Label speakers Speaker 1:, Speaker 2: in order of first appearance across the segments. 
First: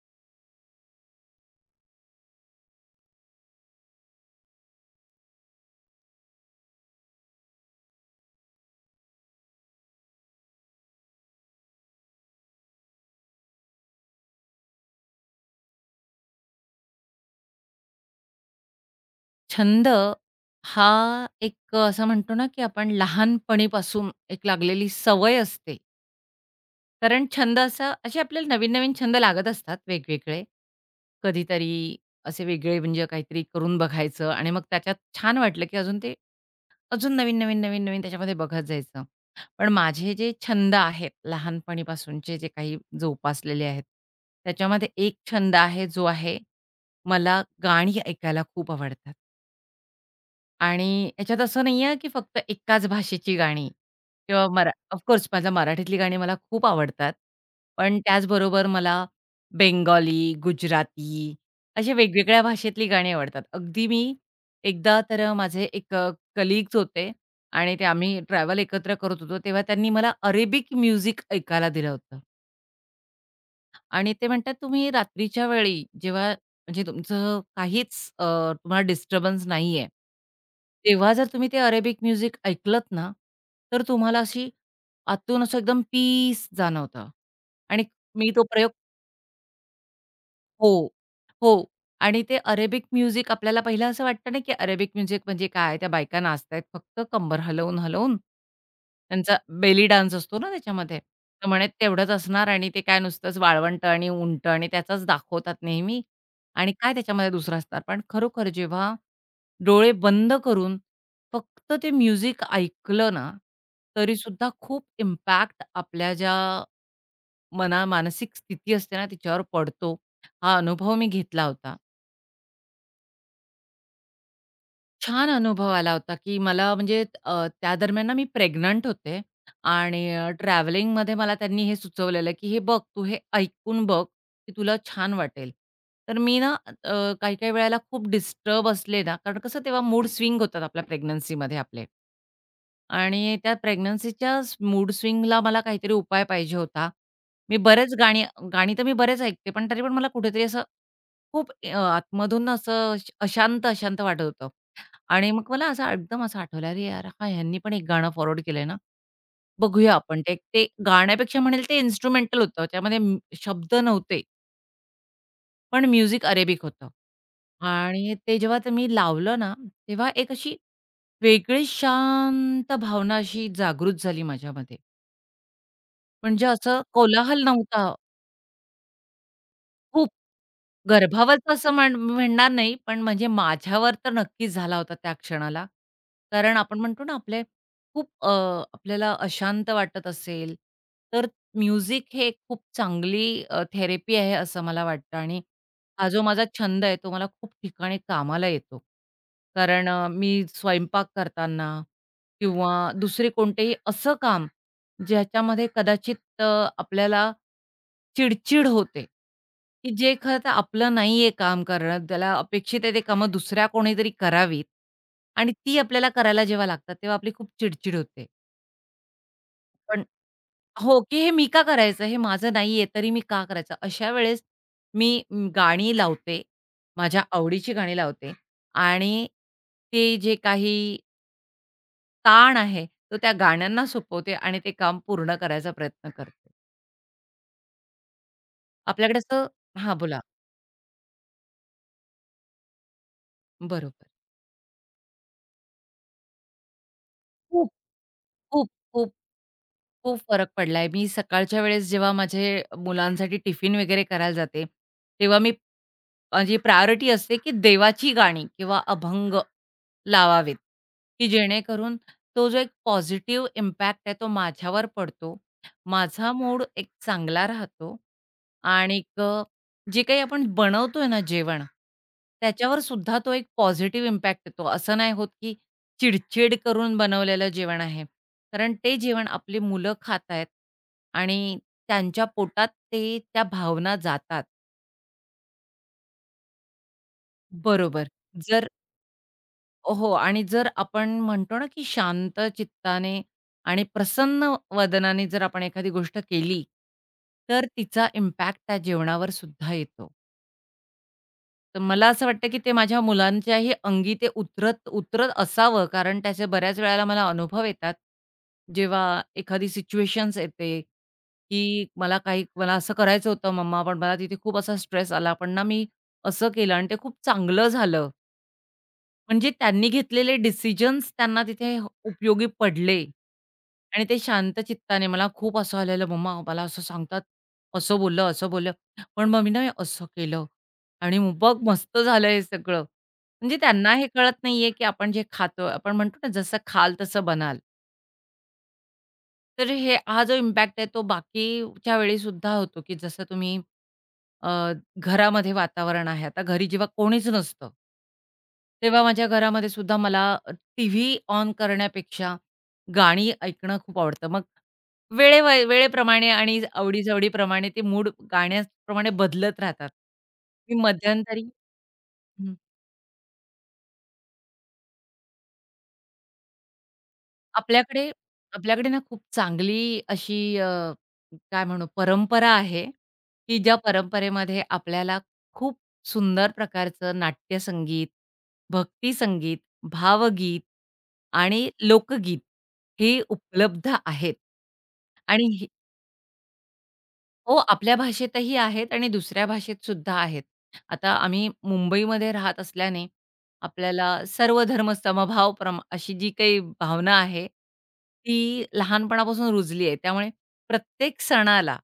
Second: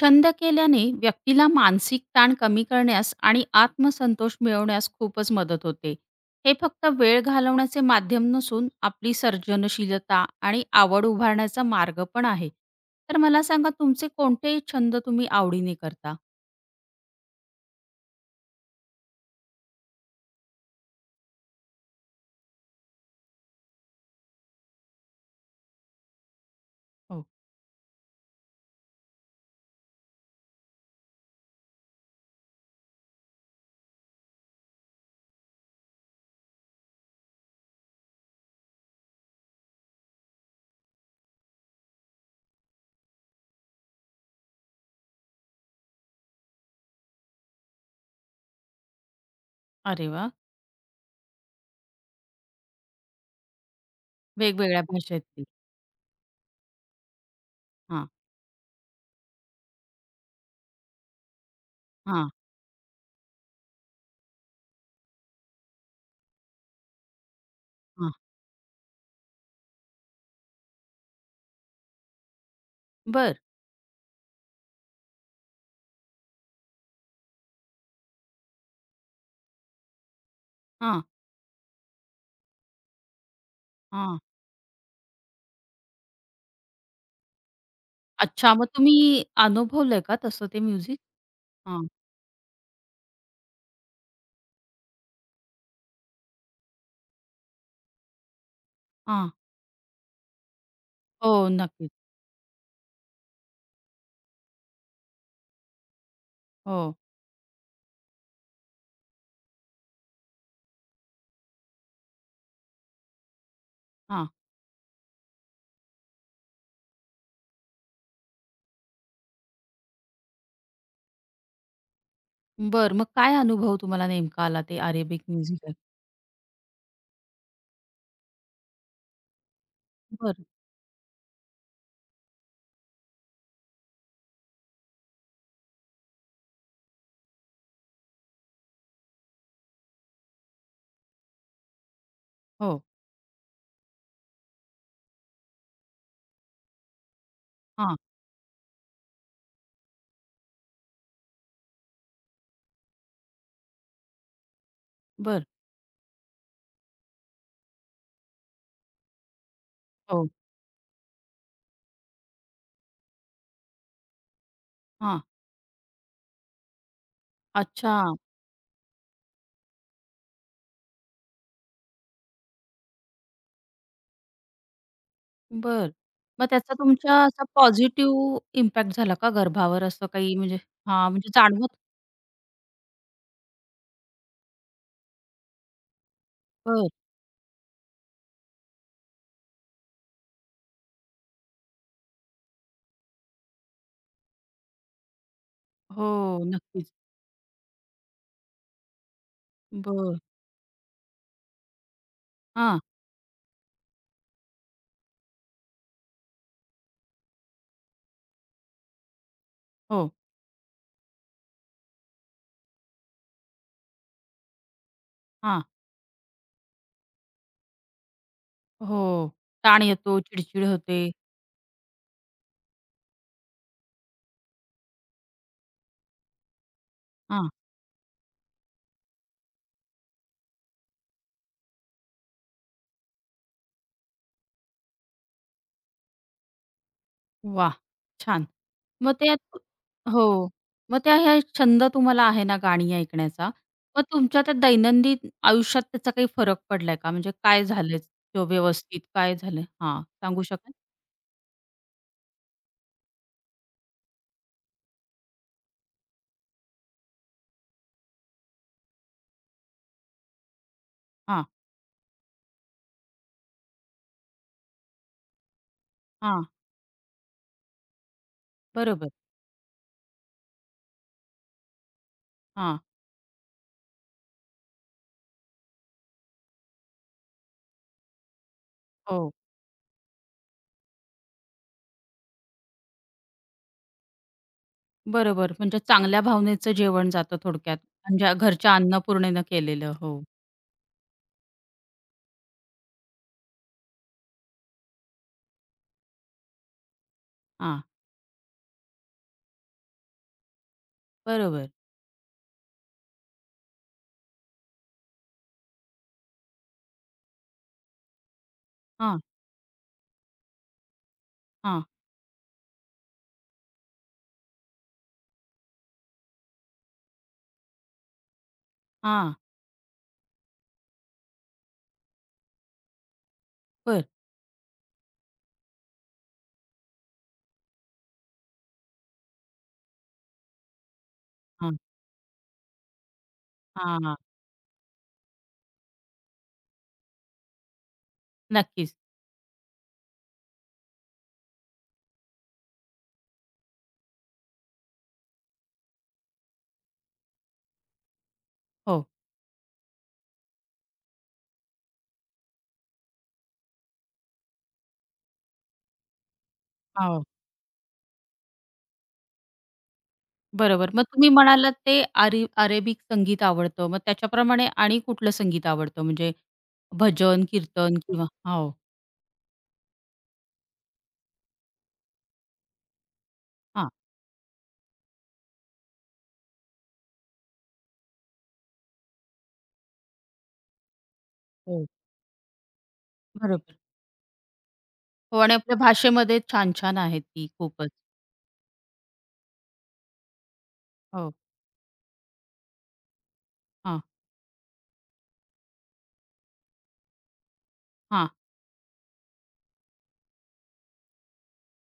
Speaker 1: छंद केल्याने व्यक्तीला मानसिक ताण कमी करण्यास आणि आत्मसंतोष मिळवण्यास खूपच मदत होते. हे फक्त वेळ घालवण्याचे माध्यम नसून आपली सर्जनशीलता आणि आवड उभारण्याचा मार्ग पण आहे. तर मला सांगा तुमचे कोणते छंद तुम्ही आवडीने करता?
Speaker 2: छंद हा एक असं म्हणतो ना, की आपण लहानपणीपासून एक लागलेली सवय असते. कारण
Speaker 1: हो.
Speaker 2: छंद असा असे आपल्याला नवीन-नवीन छंद लागत असतात वेगवेगळे. कधीतरी असे वेगळे म्हणजे काहीतरी करून बघायचं आणि मग त्याच्यात छान वाटलं, की अजून नवीन-नवीन, नवीन-नवीन त्याच्यामध्ये बघत जायचं. पण माझे जे छंद आहेत लहानपणीपासूनचे जे काही जोपासलेले आहेत, त्याच्यामध्ये एक छंद आहे जो आहे, मला गाणी ऐकायला खूप आवडतात.
Speaker 1: अरे वाह!
Speaker 2: आणि याच्यात असं नाहीये, की फक्त एकाच भाषेची गाणी किंवा मरा
Speaker 1: वेगवेगळ्या
Speaker 2: ऑफ
Speaker 1: भाषेतील.
Speaker 2: माझा मराठीतली गाणी मला खूप आवडतात. पण
Speaker 1: हां,
Speaker 2: त्याचबरोबर मला बेंगॉली, गुजराती अशा
Speaker 1: हां,
Speaker 2: वेगवेगळ्या भाषेतली गाणी आवडतात. अगदी मी एकदा तर माझे एक होते आणि ते
Speaker 1: हां.
Speaker 2: आम्ही ट्रॅव्हल एकत्र करत होतो, तेव्हा त्यांनी मला अरेबिक म्युझिक ऐकायला दिलं होतं.
Speaker 1: बरं.
Speaker 2: आणि ते म्हणतात तुम्ही रात्रीच्या वेळी जेव्हा म्हणजे तुमचं काहीच तुम्हाला डिस्टर्बन्स नाहीये,
Speaker 1: हां,
Speaker 2: तेव्हा जर तुम्ही ते अरेबिक म्युझिक ऐकलत ना, तर तुम्हाला
Speaker 1: हां.
Speaker 2: अशी आतून असं एकदम पीस जाणवतं आणि मी तो
Speaker 1: अच्छा, मग
Speaker 2: प्रयोग
Speaker 1: तुम्ही अनुभवलंय का तसं ते
Speaker 2: हो,
Speaker 1: म्युझिक?
Speaker 2: हो.
Speaker 1: हां,
Speaker 2: आणि ते अरेबिक म्युझिक आपल्याला पहिलं असं वाटतं ना, की अरेबिक म्युझिक म्हणजे काय? त्या बायका नाचतायत फक्त कंबर हलवून-हलवून.
Speaker 1: हां.
Speaker 2: त्यांचा बेली डान्स असतो ना त्याच्यामध्ये.
Speaker 1: हो,
Speaker 2: तर म्हणे
Speaker 1: नक्कीच.
Speaker 2: तेवढंच असणार आणि ते काय नुसतंच वाळवंट आणि उंट आणि त्याचाच दाखवतात नेहमी आणि
Speaker 1: हो.
Speaker 2: काय त्याच्यामध्ये दुसरं असणार. पण खरोखर जेव्हा डोळे बंद करून फक्त ते म्युझिक ऐकलं ना,
Speaker 1: हां.
Speaker 2: तरीसुद्धा खूप इम्पॅक्ट आपल्या ज्या मानसिक स्थिती असते ना, तिच्यावर पडतो. हा अनुभव मी घेतला होता.
Speaker 1: बरं. मग काय अनुभव तुम्हाला नेमका आला ते अरेबिक
Speaker 2: छान
Speaker 1: म्युझिक
Speaker 2: अनुभव
Speaker 1: ऐकून?
Speaker 2: आला होता, की मला म्हणजे त्या दरम्यान ना मी प्रेग्नंट होते आणि ट्रॅव्हलिंगमध्ये मला त्यांनी हे सुचवलेलं, की "हे बघ, तू हे ऐकून बघ, की तुला छान वाटेल." तर मी ना अ, काही-काही वेळेला खूप डिस्टर्ब असले ना, कारण कसं तेव्हा मूड स्विंग होतात आपल्या प्रेग्नन्सीमध्ये आपले.
Speaker 1: हो.
Speaker 2: आणि त्या प्रेग्नन्सीच्या मूड स्विंगला मला काहीतरी उपाय पाहिजे होता. मी बरेच
Speaker 1: हां.
Speaker 2: गाणी गाणी तर मी बरेच ऐकते, पण तरी पण मला कुठेतरी असं खूप आतमधून असं अशांत-अशांत वाटत होतं. आणि
Speaker 1: बरं.
Speaker 2: मग मला असं एकदम असं आठवलं, "अरे यार, हां, ह्यांनी पण एक गाणं फॉरवर्ड केलंय ना, बघूया आपण."
Speaker 1: हो.
Speaker 2: ते ते गाण्यापेक्षा म्हणेल ते इन्स्ट्रुमेंटल होतं. त्यामध्ये शब्द नव्हते,
Speaker 1: हां.
Speaker 2: पण म्युझिक अरेबिक होतं.
Speaker 1: अच्छा.
Speaker 2: आणि ते जेव्हा ते मी लावलं ना, तेव्हा एक अशी वेगळी शांत भावना अशी जागृत झाली माझ्यामध्ये.
Speaker 1: बरं.
Speaker 2: म्हणजे
Speaker 1: मग त्याचा
Speaker 2: असं
Speaker 1: तुमच्या
Speaker 2: कोलाहल
Speaker 1: असा
Speaker 2: नव्हता.
Speaker 1: पॉझिटिव्ह इम्पॅक्ट झाला का गर्भावर असं
Speaker 2: खूप.
Speaker 1: काही म्हणजे हां, म्हणजे
Speaker 2: गर्भावरचं असं
Speaker 1: जाणवत?
Speaker 2: म्हण म्हणणार नाही, पण म्हणजे माझ्यावर तर नक्कीच झाला होता त्या क्षणाला. कारण आपण
Speaker 1: बरं.
Speaker 2: म्हणतो ना, आपले खूप आपल्याला अशांत वाटत असेल, तर म्युझिक हे एक खूप चांगली थेरपी आहे असं मला वाटतं आणि हा
Speaker 1: हो.
Speaker 2: जो माझा छंद
Speaker 1: नक्कीच.
Speaker 2: आहे, तो मला खूप ठिकाणी कामाला येतो. कारण
Speaker 1: बरं.
Speaker 2: मी स्वयंपाक करताना
Speaker 1: हां.
Speaker 2: किंवा दुसरे कोणतेही असं काम, ज्याच्यामध्ये कदाचित आपल्याला चिड होते, की
Speaker 1: हो.
Speaker 2: जे खरं तर आपलं नाहीये काम करणं, त्याला अपेक्षित आहे ते कामं दुसऱ्या कोणीतरी करावीत आणि
Speaker 1: हां.
Speaker 2: ती आपल्याला करायला जेव्हा लागतात, तेव्हा आपली खूप चिड-चिड होते.
Speaker 1: हो. ताण
Speaker 2: पण
Speaker 1: येतो, चिडचिड
Speaker 2: हो,
Speaker 1: होते.
Speaker 2: की हे मी का करायचं? हे माझं नाहीये, तरी मी का करायचं? अशा वेळेस मी गाणी लावते, माझ्या
Speaker 1: हां.
Speaker 2: आवडीची गाणी लावते आणि ते जे काही ताण आहे, तो त्या गाण्यांना सोपवते आणि ते काम पूर्ण करायचा प्रयत्न करते.
Speaker 1: वाह! छान. मग
Speaker 2: आपल्याकडे असं
Speaker 1: त्यात
Speaker 2: हां, बोला.
Speaker 1: हो. मग त्या ह्या छंद तुम्हाला आहे ना गाणी ऐकण्याचा, मग
Speaker 2: बरोबर.
Speaker 1: तुमच्या त्या दैनंदिन आयुष्यात त्याचा काही फरक पडलाय का? म्हणजे काय
Speaker 2: खूप,
Speaker 1: झालंय तो
Speaker 2: खूप,
Speaker 1: व्यवस्थित
Speaker 2: खूप
Speaker 1: काय झालंय? हां,
Speaker 2: खूप
Speaker 1: सांगू
Speaker 2: फरक
Speaker 1: शकाल?
Speaker 2: पडलाय. मी सकाळच्या वेळेस जेव्हा माझे मुलांसाठी टिफिन वगैरे करायला जाते, तेव्हा मी माझी प्रायोरिटी असते, की देवाची गाणी किंवा अभंग लावावेत, की
Speaker 1: हां,
Speaker 2: जेणेकरून तो जो एक पॉझिटिव्ह इम्पॅक्ट आहे तो माझ्यावर पडतो. माझा
Speaker 1: हां.
Speaker 2: मूड एक चांगला राहतो आणि
Speaker 1: बरोबर.
Speaker 2: जे काही आपण बनवतोय ना जेवण, त्याच्यावर
Speaker 1: हां.
Speaker 2: सुद्धा तो एक पॉझिटिव्ह इम्पॅक्ट येतो. असं नाही होत, की चिड करून बनवलेलं जेवण आहे. कारण ते जेवण
Speaker 1: हो.
Speaker 2: आपली मुलं खात आहेत आणि त्यांच्या पोटात ते त्या भावना जातात.
Speaker 1: बरोबर. म्हणजे चांगल्या भावनेचं जेवण जातं थोडक्यात.
Speaker 2: बरोबर.
Speaker 1: म्हणजे
Speaker 2: जर
Speaker 1: घरच्या अन्नपूर्णेनं केलेलं.
Speaker 2: हो
Speaker 1: हो.
Speaker 2: आणि जर आपण म्हणतो ना, की शांत चित्ताने आणि प्रसन्न वदनाने जर आपण एखादी गोष्ट केली, तर
Speaker 1: हां.
Speaker 2: तिचा इम्पॅक्ट त्या जेवणावर सुद्धा येतो.
Speaker 1: बरोबर.
Speaker 2: तर मला असं वाटतं, की ते माझ्या मुलांच्याही अंगी ते उतरत उतरत असावं, कारण त्याचे बऱ्याच वेळेला मला अनुभव येतात. जेव्हा
Speaker 1: हां,
Speaker 2: एखादी सिच्युएशन्स येते,
Speaker 1: हां,
Speaker 2: की मला असं करायचं होतं मम्मा, पण मला तिथे खूप असा स्ट्रेस आला, पण ना मी असं केलं आणि ते खूप चांगलं झालं.
Speaker 1: हां.
Speaker 2: म्हणजे त्यांनी घेतलेले डिसिजन्स त्यांना तिथे उपयोगी पडले. आणि
Speaker 1: बरं.
Speaker 2: ते शांत चित्ताने मला खूप असं आलेलं, "मम्मा मला असं सांगतात, असं बोललं, असं बोललं. पण मम्मीनं मी असं केलं आणि मग बघ
Speaker 1: हां,
Speaker 2: मस्त झालं हे सगळं." म्हणजे त्यांना हे
Speaker 1: हां.
Speaker 2: कळत नाहीये, की आपण जे खातोय आपण म्हणतो ना, "जसं खाल तसं बनाल."
Speaker 1: नक्कीच.
Speaker 2: तर हा जो इम्पॅक्ट आहे तो बाकीच्या वेळी सुद्धा होतो, की जसं तुम्ही अ, घरामध्ये वातावरण आहे. आता घरी जेव्हा कोणीच नसतं तेव्हा
Speaker 1: हो.
Speaker 2: माझ्या घरामध्ये सुद्धा मला टीव्ही ऑन करण्यापेक्षा गाणी ऐकणं खूप आवडतं. मग वेळे वेळेप्रमाणे आणि आवडी
Speaker 1: हो.
Speaker 2: ते मूड गाण्याप्रमाणे बदलत राहतात. मी
Speaker 1: बरोबर. मग तुम्ही
Speaker 2: मध्यंतरी
Speaker 1: म्हणालात ते आरे अरेबिक संगीत आवडतं. मग त्याच्याप्रमाणे आणि कुठलं संगीत आवडतं? म्हणजे भजन, कीर्तन
Speaker 2: आपल्याकडे
Speaker 1: किंवा हो.
Speaker 2: आपल्याकडे ना खूप चांगली अशी काय म्हणू परंपरा आहे, की ज्या
Speaker 1: हां.
Speaker 2: परंपरेमध्ये आपल्याला खूप सुंदर प्रकारचं नाट्यसंगीत, भक्तिसंगीत, भावगीत आणि
Speaker 1: हो.
Speaker 2: लोकगीत हे
Speaker 1: बरोबर.
Speaker 2: उपलब्ध आहेत.
Speaker 1: हो,
Speaker 2: आणि
Speaker 1: आणि
Speaker 2: ही
Speaker 1: आपल्या भाषेमध्ये छान-छान आहेत ती
Speaker 2: हो,
Speaker 1: खूपच.
Speaker 2: आपल्या भाषेतही आहेत आणि दुसऱ्या भाषेत सुद्धा आहेत. आता
Speaker 1: हो.
Speaker 2: आम्ही मुंबईमध्ये राहत असल्याने
Speaker 1: हां,
Speaker 2: आपल्याला सर्व धर्म समभाव अशी जी काही भावना आहे,
Speaker 1: हां,
Speaker 2: ती लहानपणापासून रुजली आहे. त्यामुळे प्रत्येक सणाला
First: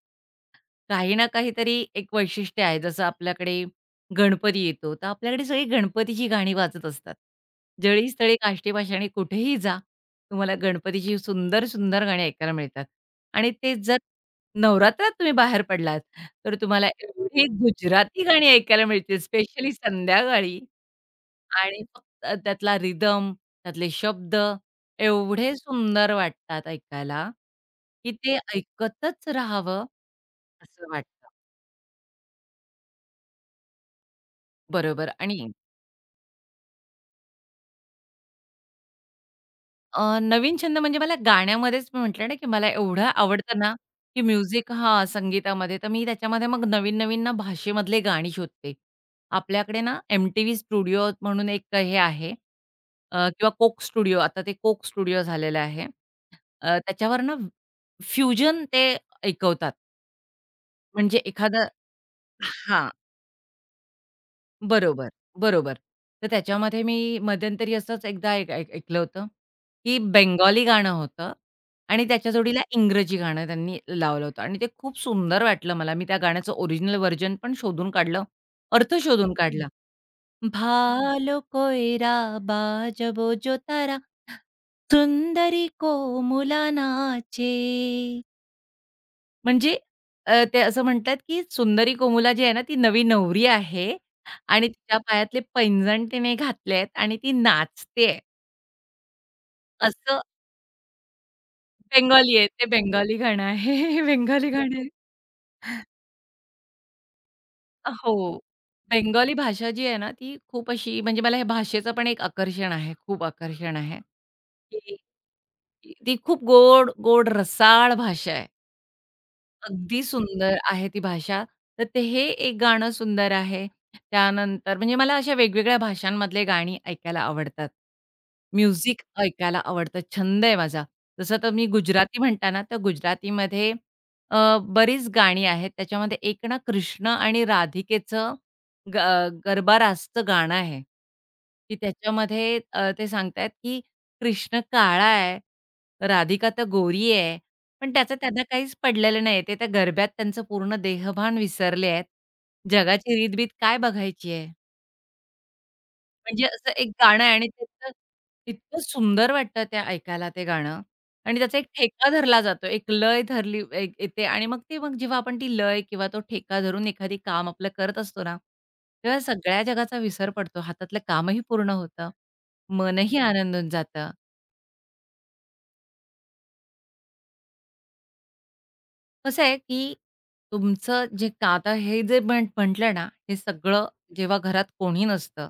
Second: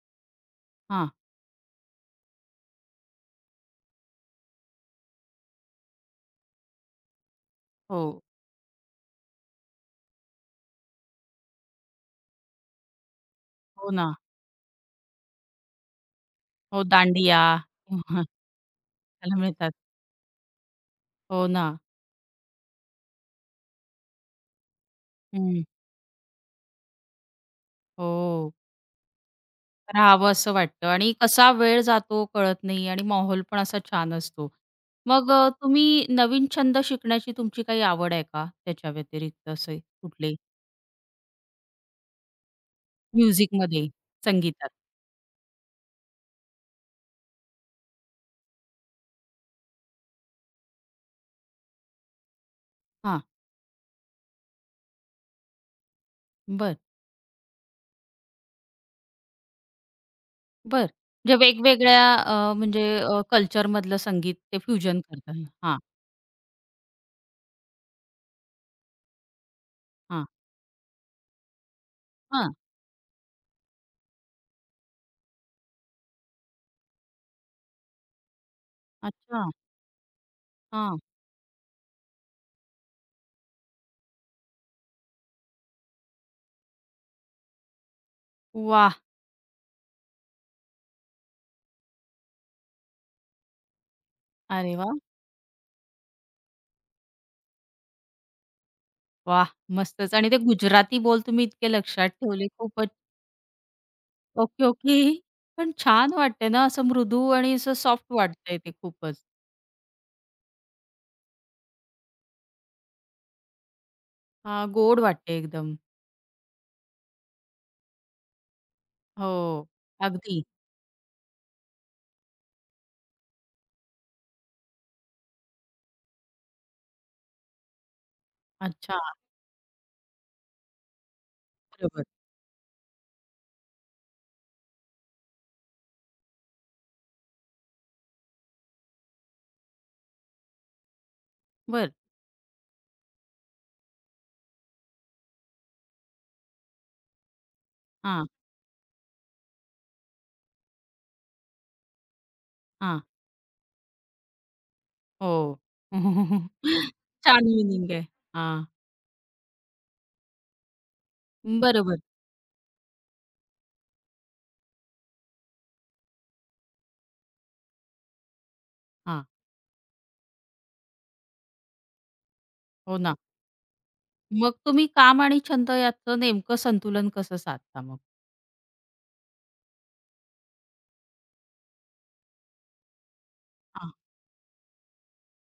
Speaker 1: हां.
Speaker 2: काही ना काहीतरी एक वैशिष्ट्य आहे. जसं आपल्याकडे गणपती येतो, तर आपल्याकडे सगळी गणपतीची गाणी वाजत असतात.
Speaker 1: हो.
Speaker 2: जळी, स्थळी, काष्टी, पाषाणी कुठेही जा, तुम्हाला गणपतीची सुंदर, सुंदर गाणी ऐकायला मिळतात. आणि तेच
Speaker 1: हो
Speaker 2: जर
Speaker 1: ना.
Speaker 2: नवरात्रात तुम्ही बाहेर पडलात, तर
Speaker 1: हो,
Speaker 2: तुम्हाला
Speaker 1: दांडिया
Speaker 2: एवढी गुजराती गाणी ऐकायला मिळतील,
Speaker 1: त्याला मिळतात.
Speaker 2: स्पेशली संध्याकाळी.
Speaker 1: हो ना.
Speaker 2: आणि फक्त त्यातला रिदम, त्यातले शब्द एवढे
Speaker 1: हं.
Speaker 2: सुंदर वाटतात ऐकायला, की ते
Speaker 1: हो.
Speaker 2: ऐकतच राहावं
Speaker 1: राहावं असं वाटतं
Speaker 2: असं
Speaker 1: आणि
Speaker 2: वाटतं.
Speaker 1: कसा वेळ जातो कळत नाही आणि माहोल पण असा छान असतो.
Speaker 2: बरोबर
Speaker 1: मग
Speaker 2: आणि
Speaker 1: अ, तुम्ही नवीन छंद शिकण्याची तुमची काही आवड आहे का? त्याच्या व्यतिरिक्त असे कुठले?
Speaker 2: नवीन छंद म्हणजे मला गाण्यामध्येच मी म्हटलं ना, की मला एवढं आवडतं ना,
Speaker 1: म्युझिकमध्ये,
Speaker 2: की
Speaker 1: संगीतात?
Speaker 2: म्युझिक हां, संगीतामध्ये तर मी त्याच्यामध्ये मग नवीन-नवीन ना भाषेमधले गाणी शोधते. आपल्याकडे ना एम-टी-व्ही स्टुडिओ म्हणून एक हे आहे
Speaker 1: हां,
Speaker 2: किंवा कोक स्टुडिओ आता ते कोक स्टुडिओ झालेलं आहे.
Speaker 1: बरं,
Speaker 2: त्याच्यावर ना फ्युजन ते ऐकवतात.
Speaker 1: बरं.
Speaker 2: म्हणजे
Speaker 1: म्हणजे
Speaker 2: एखादं
Speaker 1: वेगवेगळ्या अ, म्हणजे
Speaker 2: हां.
Speaker 1: अ, कल्चरमधलं संगीत ते फ्युजन
Speaker 2: बरोबर,
Speaker 1: करता.
Speaker 2: बरोबर.
Speaker 1: हां,
Speaker 2: तर त्याच्यामध्ये मी मध्यंतरी असंच एकदा ऐक ऐक ऐकलं होतं, की
Speaker 1: हां,
Speaker 2: बेंगॉली गाणं होतं आणि त्याच्या
Speaker 1: हां.
Speaker 2: जोडीला इंग्रजी गाणं त्यांनी लावलं होतं आणि ते खूप सुंदर वाटलं मला. मी त्या गाण्याचं ओरिजिनल व्हर्जन पण शोधून काढलं, अर्थ शोधून
Speaker 1: अच्छा.
Speaker 2: काढला.
Speaker 1: हां.
Speaker 2: भालो कोयरा बाजबो जो तारा, सुंदरी को मुला नाचे.
Speaker 1: वाह!
Speaker 2: म्हणजे ते असं म्हणतात, की सुंदरी कोमुला जी आहे ना, ती नवी नवरी आहे आणि
Speaker 1: अरे
Speaker 2: तिच्या
Speaker 1: वाह!
Speaker 2: पायातले पैंजण तिने घातले आहेत आणि ती नाचतेय.
Speaker 1: वाह! मस्तच,
Speaker 2: असं
Speaker 1: आणि ते गुजराती बोल तुम्ही इतके लक्षात
Speaker 2: बेंगॉली आहे.
Speaker 1: ठेवले
Speaker 2: ते
Speaker 1: खूपच
Speaker 2: बेंगॉली गाणं आहे. बेंगॉली
Speaker 1: ओके,
Speaker 2: गाणं आहे.
Speaker 1: ओके. पण छान वाटतंय ना, असं मृदू आणि असं सॉफ्ट
Speaker 2: हो.
Speaker 1: वाटतंय ते खूपच.
Speaker 2: बेंगॉली भाषा जी आहे ना, ती खूप अशी म्हणजे मला ह्या भाषेचं पण एक आकर्षण आहे. खूप आकर्षण आहे.
Speaker 1: हां,
Speaker 2: की
Speaker 1: गोड वाटते एकदम.
Speaker 2: ती खूप गोड, गोड रसाळ भाषा आहे.
Speaker 1: हो,
Speaker 2: अगदी
Speaker 1: अगदी.
Speaker 2: सुंदर आहे ती भाषा. तर ते हे एक गाणं सुंदर आहे. त्यानंतर म्हणजे मला अशा वेगवेगळ्या भाषांमधले गाणी ऐकायला आवडतात.
Speaker 1: अच्छा,
Speaker 2: म्युझिक ऐकायला आवडतं, छंद आहे माझा. जसं तर मी
Speaker 1: बरोबर.
Speaker 2: गुजराती म्हणता ना, तर गुजरातीमध्ये अ, बरीच गाणी आहेत. त्याच्यामध्ये एक ना कृष्ण आणि राधिकेचं ग गरबा रासचं गाणं आहे, की
Speaker 1: बर,
Speaker 2: त्याच्यामध्ये ते सांगतायत, की कृष्ण काळा आहे, राधिका तर गोरी आहे पण त्याचं
Speaker 1: हां,
Speaker 2: त्यांना काहीच पडलेलं नाही. ते त्या गरब्यात त्यांचं पूर्ण देहभान विसरले आहेत.
Speaker 1: हां.
Speaker 2: जगाची रीतबीत काय बघायची आहे?
Speaker 1: हो.
Speaker 2: म्हणजे असं एक गाणं आहे
Speaker 1: छान
Speaker 2: आणि
Speaker 1: मिनिंग
Speaker 2: त्याचं
Speaker 1: आहे. हां,
Speaker 2: इतकं सुंदर वाटतं ते ऐकायला ते गाणं आणि त्याचा एक
Speaker 1: बरोबर.
Speaker 2: ठेका धरला जातो. एक लय धरली एक येते आणि मग जेव्हा आपण ती लय किंवा तो ठेका धरून एखादी काम आपलं करत असतो ना, तेव्हा
Speaker 1: हां,
Speaker 2: सगळ्या जगाचा विसर पडतो. हातातलं कामही पूर्ण होतं.
Speaker 1: हो ना.
Speaker 2: मनही आनंदून जातं
Speaker 1: मग तुम्ही काम आणि छंद याचं नेमकं संतुलन कसं साधता मग?
Speaker 2: कसं आहे, की तुमचं जे का आता हे जे म्हटलं ना, हे सगळं
Speaker 1: हां,
Speaker 2: जेव्हा घरात कोणी नसतं,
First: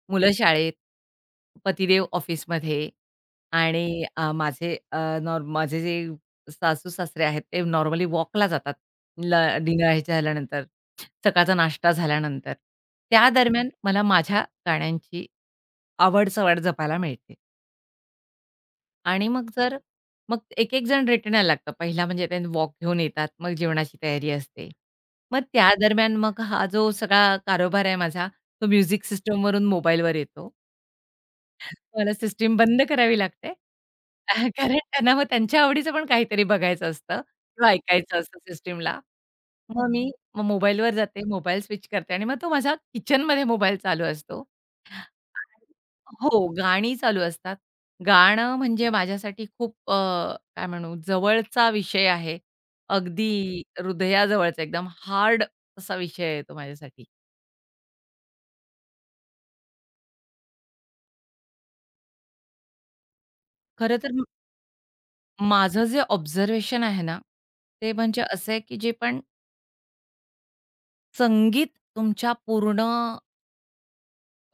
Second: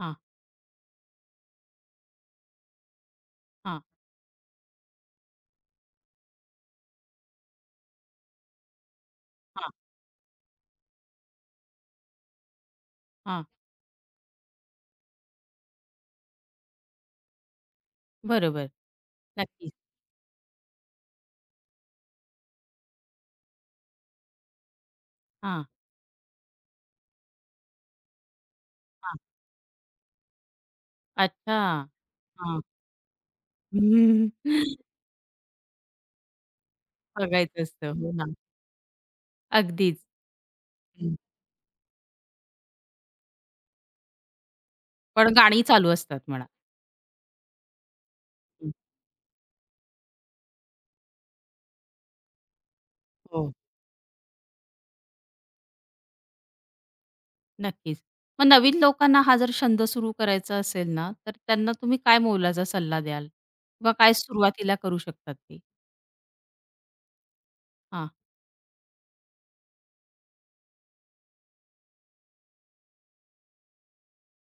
Speaker 1: हां,
Speaker 2: मुलं शाळेत, पतिदेव ऑफिसमध्ये
Speaker 1: हां,
Speaker 2: आणि माझे अ, नॉर्म माझे जे सासू-सासरे आहेत, ते नॉर्मली वॉकला जातात. ल
Speaker 1: हां,
Speaker 2: डिनर हे झाल्यानंतर, सकाळचा नाश्ता झाल्यानंतर. त्या
Speaker 1: हां.
Speaker 2: दरम्यान मला माझ्या गाण्यांची आवड-सवड जपायला मिळते.
Speaker 1: बरोबर.
Speaker 2: आणि मग
Speaker 1: नक्कीच.
Speaker 2: जर मग एक-एक जण रिटर्न यायला लागतं. पहिला म्हणजे ते वॉक घेऊन येतात. मग जेवणाची तयारी असते. मग
Speaker 1: हां,
Speaker 2: त्या दरम्यान मग हा जो सगळा कारोबार आहे माझा, तो म्युझिक
Speaker 1: हां.
Speaker 2: सिस्टमवरून मोबाईलवर येतो.
Speaker 1: अच्छा.
Speaker 2: मला सिस्टीम
Speaker 1: हां.
Speaker 2: बंद करावी लागते. कारण त्यांना मग त्यांच्या आवडीचं पण काहीतरी बघायचं असतं
Speaker 1: बघायचं
Speaker 2: किंवा
Speaker 1: असतं. हो
Speaker 2: ऐकायचं
Speaker 1: ना.
Speaker 2: असतं सिस्टीमला. मग
Speaker 1: अगदीच.
Speaker 2: मी मग मोबाईलवर
Speaker 1: हं.
Speaker 2: जाते, मोबाईल स्विच करते आणि मग तो माझा किचनमध्ये मोबाईल चालू असतो.
Speaker 1: पण गाणी चालू असतात म्हणा.
Speaker 2: हो, गाणी चालू असतात. गाणं
Speaker 1: हं.
Speaker 2: म्हणजे माझ्यासाठी खूप काय म्हणू जवळचा विषय आहे.
Speaker 1: हो.
Speaker 2: अगदी हृदयाजवळचा एकदम हार्ड असा विषय आहे तो माझ्यासाठी.
Speaker 1: नक्कीच. मग नवीन लोकांना हा जर छंद सुरू करायचा असेल ना, तर त्यांना तुम्ही काय मोलाचा सल्ला द्याल? किंवा
Speaker 2: खरं तर
Speaker 1: काय सुरुवातीला करू शकतात ते?
Speaker 2: माझं जे ऑब्झर्वेशन आहे ना, ते
Speaker 1: हां,
Speaker 2: म्हणजे असं आहे, की जे पण संगीत तुमच्या पूर्ण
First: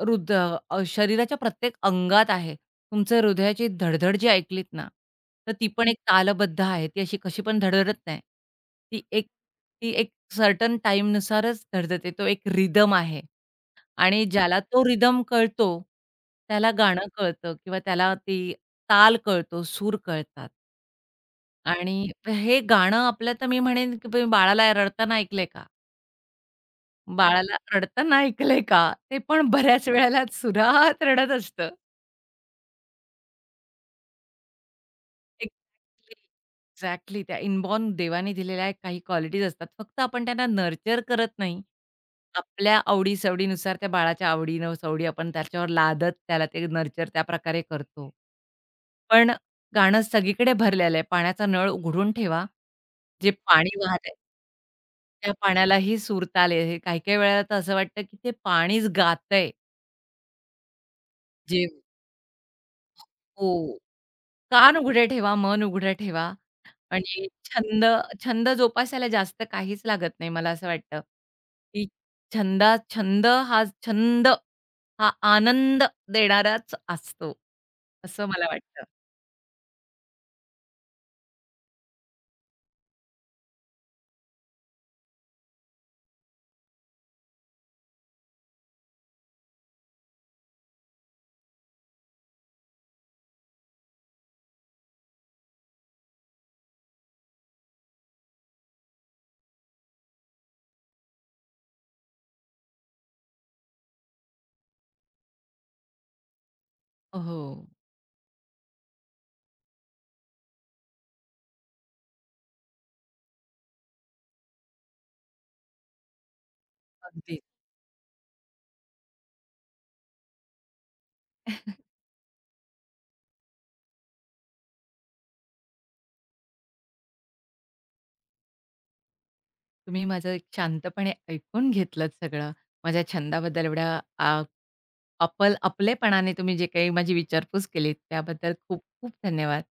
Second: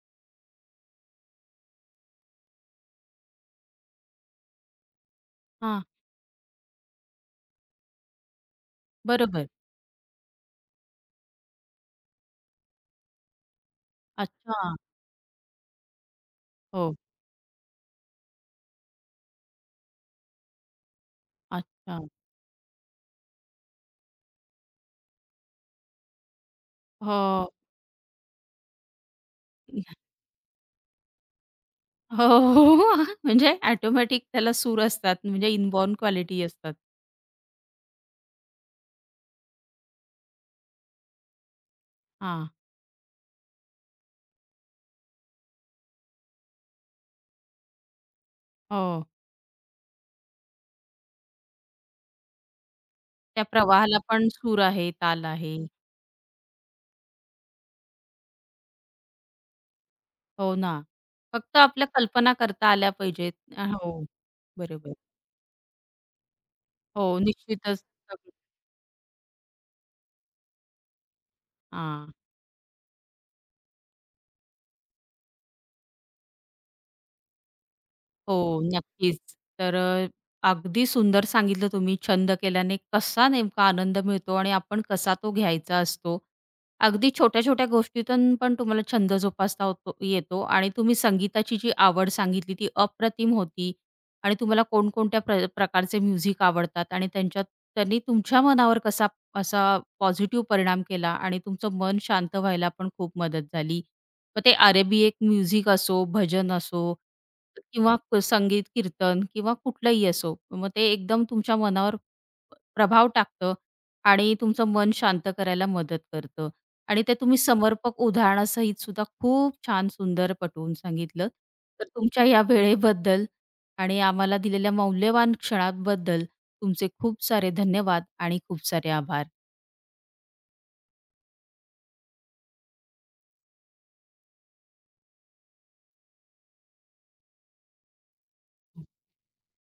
Speaker 2: हृद शरीराच्या प्रत्येक अंगात आहे. तुमच्या हृदयाची धडधड जी ऐकलीत ना, तर ती
Speaker 1: हां.
Speaker 2: पण एक तालबद्ध आहे. ती अशी कशी पण धडधडत नाही. ती एक
Speaker 1: बरोबर.
Speaker 2: ती एक सर्टन टाईमनुसारच धडधडते. तो एक रिदम आहे. आणि ज्याला
Speaker 1: अच्छा.
Speaker 2: तो रिदम कळतो, त्याला
Speaker 1: हो.
Speaker 2: गाणं कळतं किंवा त्याला ती ताल कळतो, सूर कळतात. आणि
Speaker 1: अच्छा.
Speaker 2: हे गाणं आपलं तर मी म्हणेन, की तुम्ही बाळाला रडताना ऐकलंय का?
Speaker 1: हो.
Speaker 2: बाळाला रडताना ऐकलंय का? ते पण बऱ्याच वेळेला सुरात रडत असतं.
Speaker 1: हो, हो, हो. म्हणजे ऑटोमॅटिक त्याला सूर असतात. म्हणजे इनबॉर्न क्वालिटी असतात.
Speaker 2: एक्झॅक्टली. त्या इनबॉर्न देवाने दिलेल्या काही क्वालिटीज असतात. फक्त आपण त्यांना नर्चर करत नाही.
Speaker 1: हां.
Speaker 2: आपल्या आवडी-सवडीनुसार त्या बाळाच्या आवडीनं सवडी आपण त्याच्यावर लादत त्याला ते नर्चर त्या प्रकारे करतो.
Speaker 1: हो.
Speaker 2: पण गाणं सगळीकडे भरलेलं आहे. पाण्याचा नळ उघडून ठेवा. जे
Speaker 1: त्या
Speaker 2: पाणी वाहत
Speaker 1: प्रवाहाला
Speaker 2: आहे
Speaker 1: पण सूर आहे, ताल
Speaker 2: त्या
Speaker 1: आहे.
Speaker 2: पाण्यालाही सूर-ताल हे काही-काही वेळेला तर असं वाटतं, की ते पाणीच गातंय.
Speaker 1: हो ना. फक्त
Speaker 2: जे
Speaker 1: आपल्या कल्पना करता आल्या पाहिजेत.
Speaker 2: हो.
Speaker 1: हो.
Speaker 2: कान
Speaker 1: बरोबर.
Speaker 2: उघडे ठेवा, मन उघडं ठेवा.
Speaker 1: हो,
Speaker 2: आणि
Speaker 1: निश्चितच.
Speaker 2: छंद छंद जोपासायला जास्त काहीच लागत नाही. मला असं वाटतं, की
Speaker 1: हां.
Speaker 2: छंद हा छंद हा आनंद देणाराच असतो, असं मला
Speaker 1: हो,
Speaker 2: वाटतं.
Speaker 1: नक्कीच. तर अगदी सुंदर सांगितलं तुम्ही छंद केल्याने कसा नेमका आनंद मिळतो आणि आपण कसा तो घ्यायचा असतो. अगदी छोट्या-छोट्या गोष्टीतून पण तुम्हाला छंद जोपासता येतो आणि तुम्ही संगीताची जी आवड सांगितली ती अप्रतिम होती आणि तुम्हाला कोणकोणत्या प्रकारचे म्युझिक आवडतात आणि त्यांच्यात त्यांनी तुमच्या मनावर कसा असा पॉझिटिव्ह परिणाम केला आणि तुमचं मन शांत व्हायला पण खूप मदत झाली. मग ते अरेबी एक म्युझिक असो, भजन असो
Speaker 2: हो,
Speaker 1: किंवा संगीत, कीर्तन किंवा कुठलंही असो. मग ते एकदम तुमच्या मनावर प्रभाव टाकतं आणि तुमचं मन शांत करायला मदत करतं आणि ते तुम्ही
Speaker 2: अगदी.
Speaker 1: समर्पक उदाहरणासहित सुद्धा खूप छान सुंदर पटवून सांगितलं. तर तुमच्या या वेळेबद्दल आणि आम्हाला दिलेल्या मौल्यवान क्षणाबद्दल तुमचे खूप सारे धन्यवाद आणि खूप सारे आभार.
Speaker 2: तुम्ही माझं एक शांतपणे ऐकून घेतलंत सगळं. माझ्या छंदाबद्दल एवढ्या आ अपल आपलेपणाने तुम्ही जे काही माझी विचारपूस केलीत, त्याबद्दल खूप-खूप धन्यवाद.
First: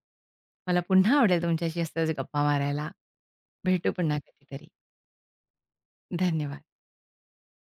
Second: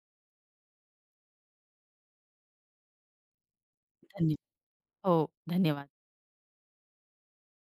Speaker 2: मला पुन्हा आवडेल तुमच्याशी असंच गप्पा मारायला. भेटू पुन्हा
Speaker 1: धन्य
Speaker 2: कधीतरी.
Speaker 1: हो, धन्यवाद.
Speaker 2: धन्यवाद.